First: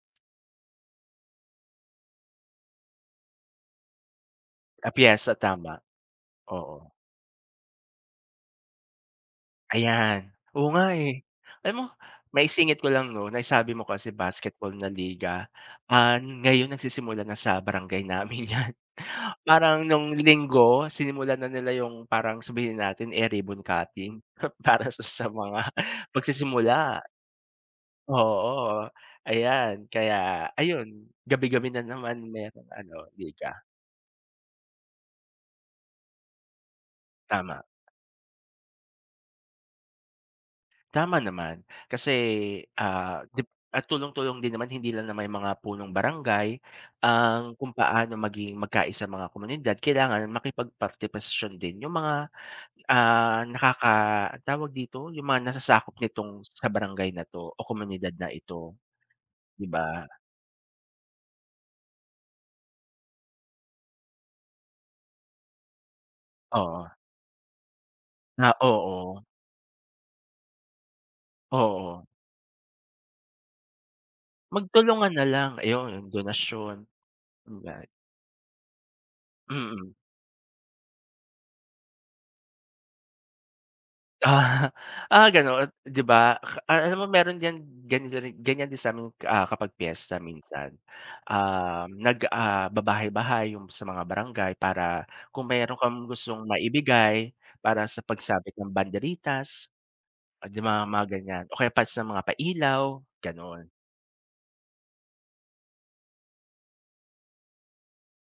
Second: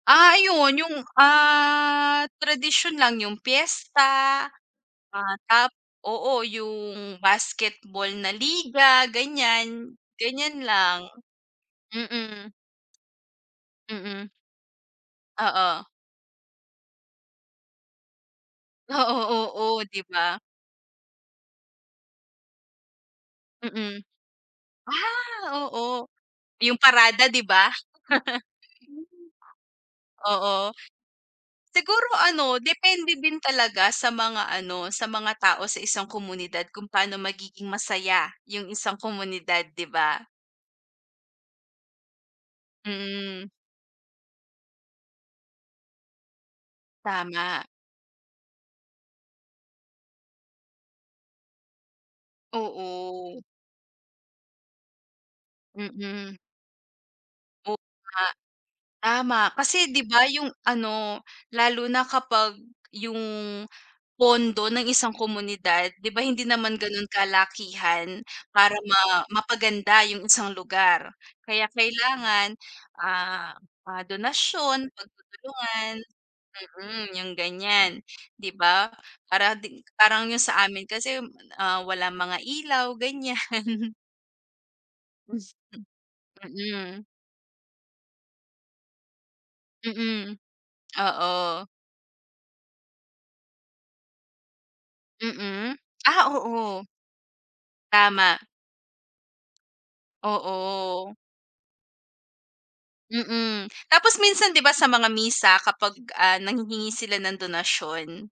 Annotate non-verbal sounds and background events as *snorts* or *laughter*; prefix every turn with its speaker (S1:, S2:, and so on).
S1: Ah, ayun 'yung, ah, tradisyon lang. 'Yung piyesta,
S2: Ah,
S1: ah,
S2: piyesta
S1: tap
S2: tama,
S1: oo,
S2: oo.
S1: 'yung basketball na liga, ganiyan.
S2: Ayan,
S1: Ganiyan
S2: oo nga,
S1: lang,
S2: eh. Alam mo,
S1: mm.
S2: maisingit ko lang 'no, naisabi mo kasi
S1: Mm.
S2: basketball na liga,
S1: Oo.
S2: ah, ngayon nagsisimula na sa barangay namin 'yan.
S1: Oo, oo
S2: Parang
S1: 'di
S2: nung
S1: ba.
S2: linggo, sinimulan na nila 'yung parang, sabihin na natin, eh, ribbon
S1: Mm.
S2: cutting, *snorts* para sa sa
S1: Ah,
S2: mga
S1: oo. 'Yung
S2: pagsisimula.
S1: parada 'di ba.
S2: Oo,
S1: *chuckles* Mm,
S2: ayan, kaya
S1: oo.
S2: ayun, gabi-gabi na
S1: Siguro
S2: naman
S1: ano,
S2: meron ano
S1: depende din
S2: liga.
S1: talaga sa mga ano, sa mga tao sa isang komunidad kung paano
S2: Tama.
S1: magiging masaya 'yung isang komunidad, 'di ba.
S2: Tama naman. Kasi ah, 'di
S1: Mm.
S2: at tulong-tulong din naman, hindi lang naman yung mga Punong Barangay, ang
S1: Tama.
S2: kung paano maging magkaisa sa mga komunidad, kailangan makipag-partisipasyon din 'yung mga,
S1: Oo.
S2: ah, nakaka ang tawag dito, 'yung mga nasasakop
S1: Mm.
S2: nitong sa barangay na 'to, o
S1: Oo
S2: komunidad
S1: nga.
S2: na ito,
S1: Tama,
S2: 'di
S1: kasi 'di
S2: ba.
S1: ba 'yung ano, lalo na kapag 'yung pondo ng isang komunidad, 'di ba hindi naman
S2: Oo.
S1: ganun kalakihan
S2: Na
S1: para ma
S2: oo.
S1: mapaganda 'yung isang lugar. Kaya
S2: Oo.
S1: kailangan, ah, mga donasyon,
S2: Magtulungan na lang,
S1: pagtutulungan,
S2: ayun donasyon.
S1: mm, 'yung
S2: *unintelligible*
S1: ganiyan, 'di ba. Para ding
S2: Mm.
S1: parang 'yung sa amin kasi, ah, walang mga ilaw, ganiyan.
S2: Ah, ah, gano'n 'di ba. Ah, alam
S1: Mm.
S2: mo, meron diyan ganyan ganyan din sa amin, ah, kapag piyesta
S1: Mm.
S2: minsan.
S1: Oo.
S2: Um, nag, ah, babahay-bahay 'yung sa mga barangay para kung meron
S1: Mm.
S2: kang
S1: Ah,
S2: gustong
S1: oo.
S2: maibigay para sa
S1: Tama.
S2: pagsabit ng banderitas. Oh 'di ba mga
S1: Oo.
S2: ganiyan, o kaya para sa mga pa-ilaw,
S1: Mm.
S2: gano'n.
S1: Tapos minsan 'di ba sa mga misa kapag, ah, nanghihingi sila ng donasyon.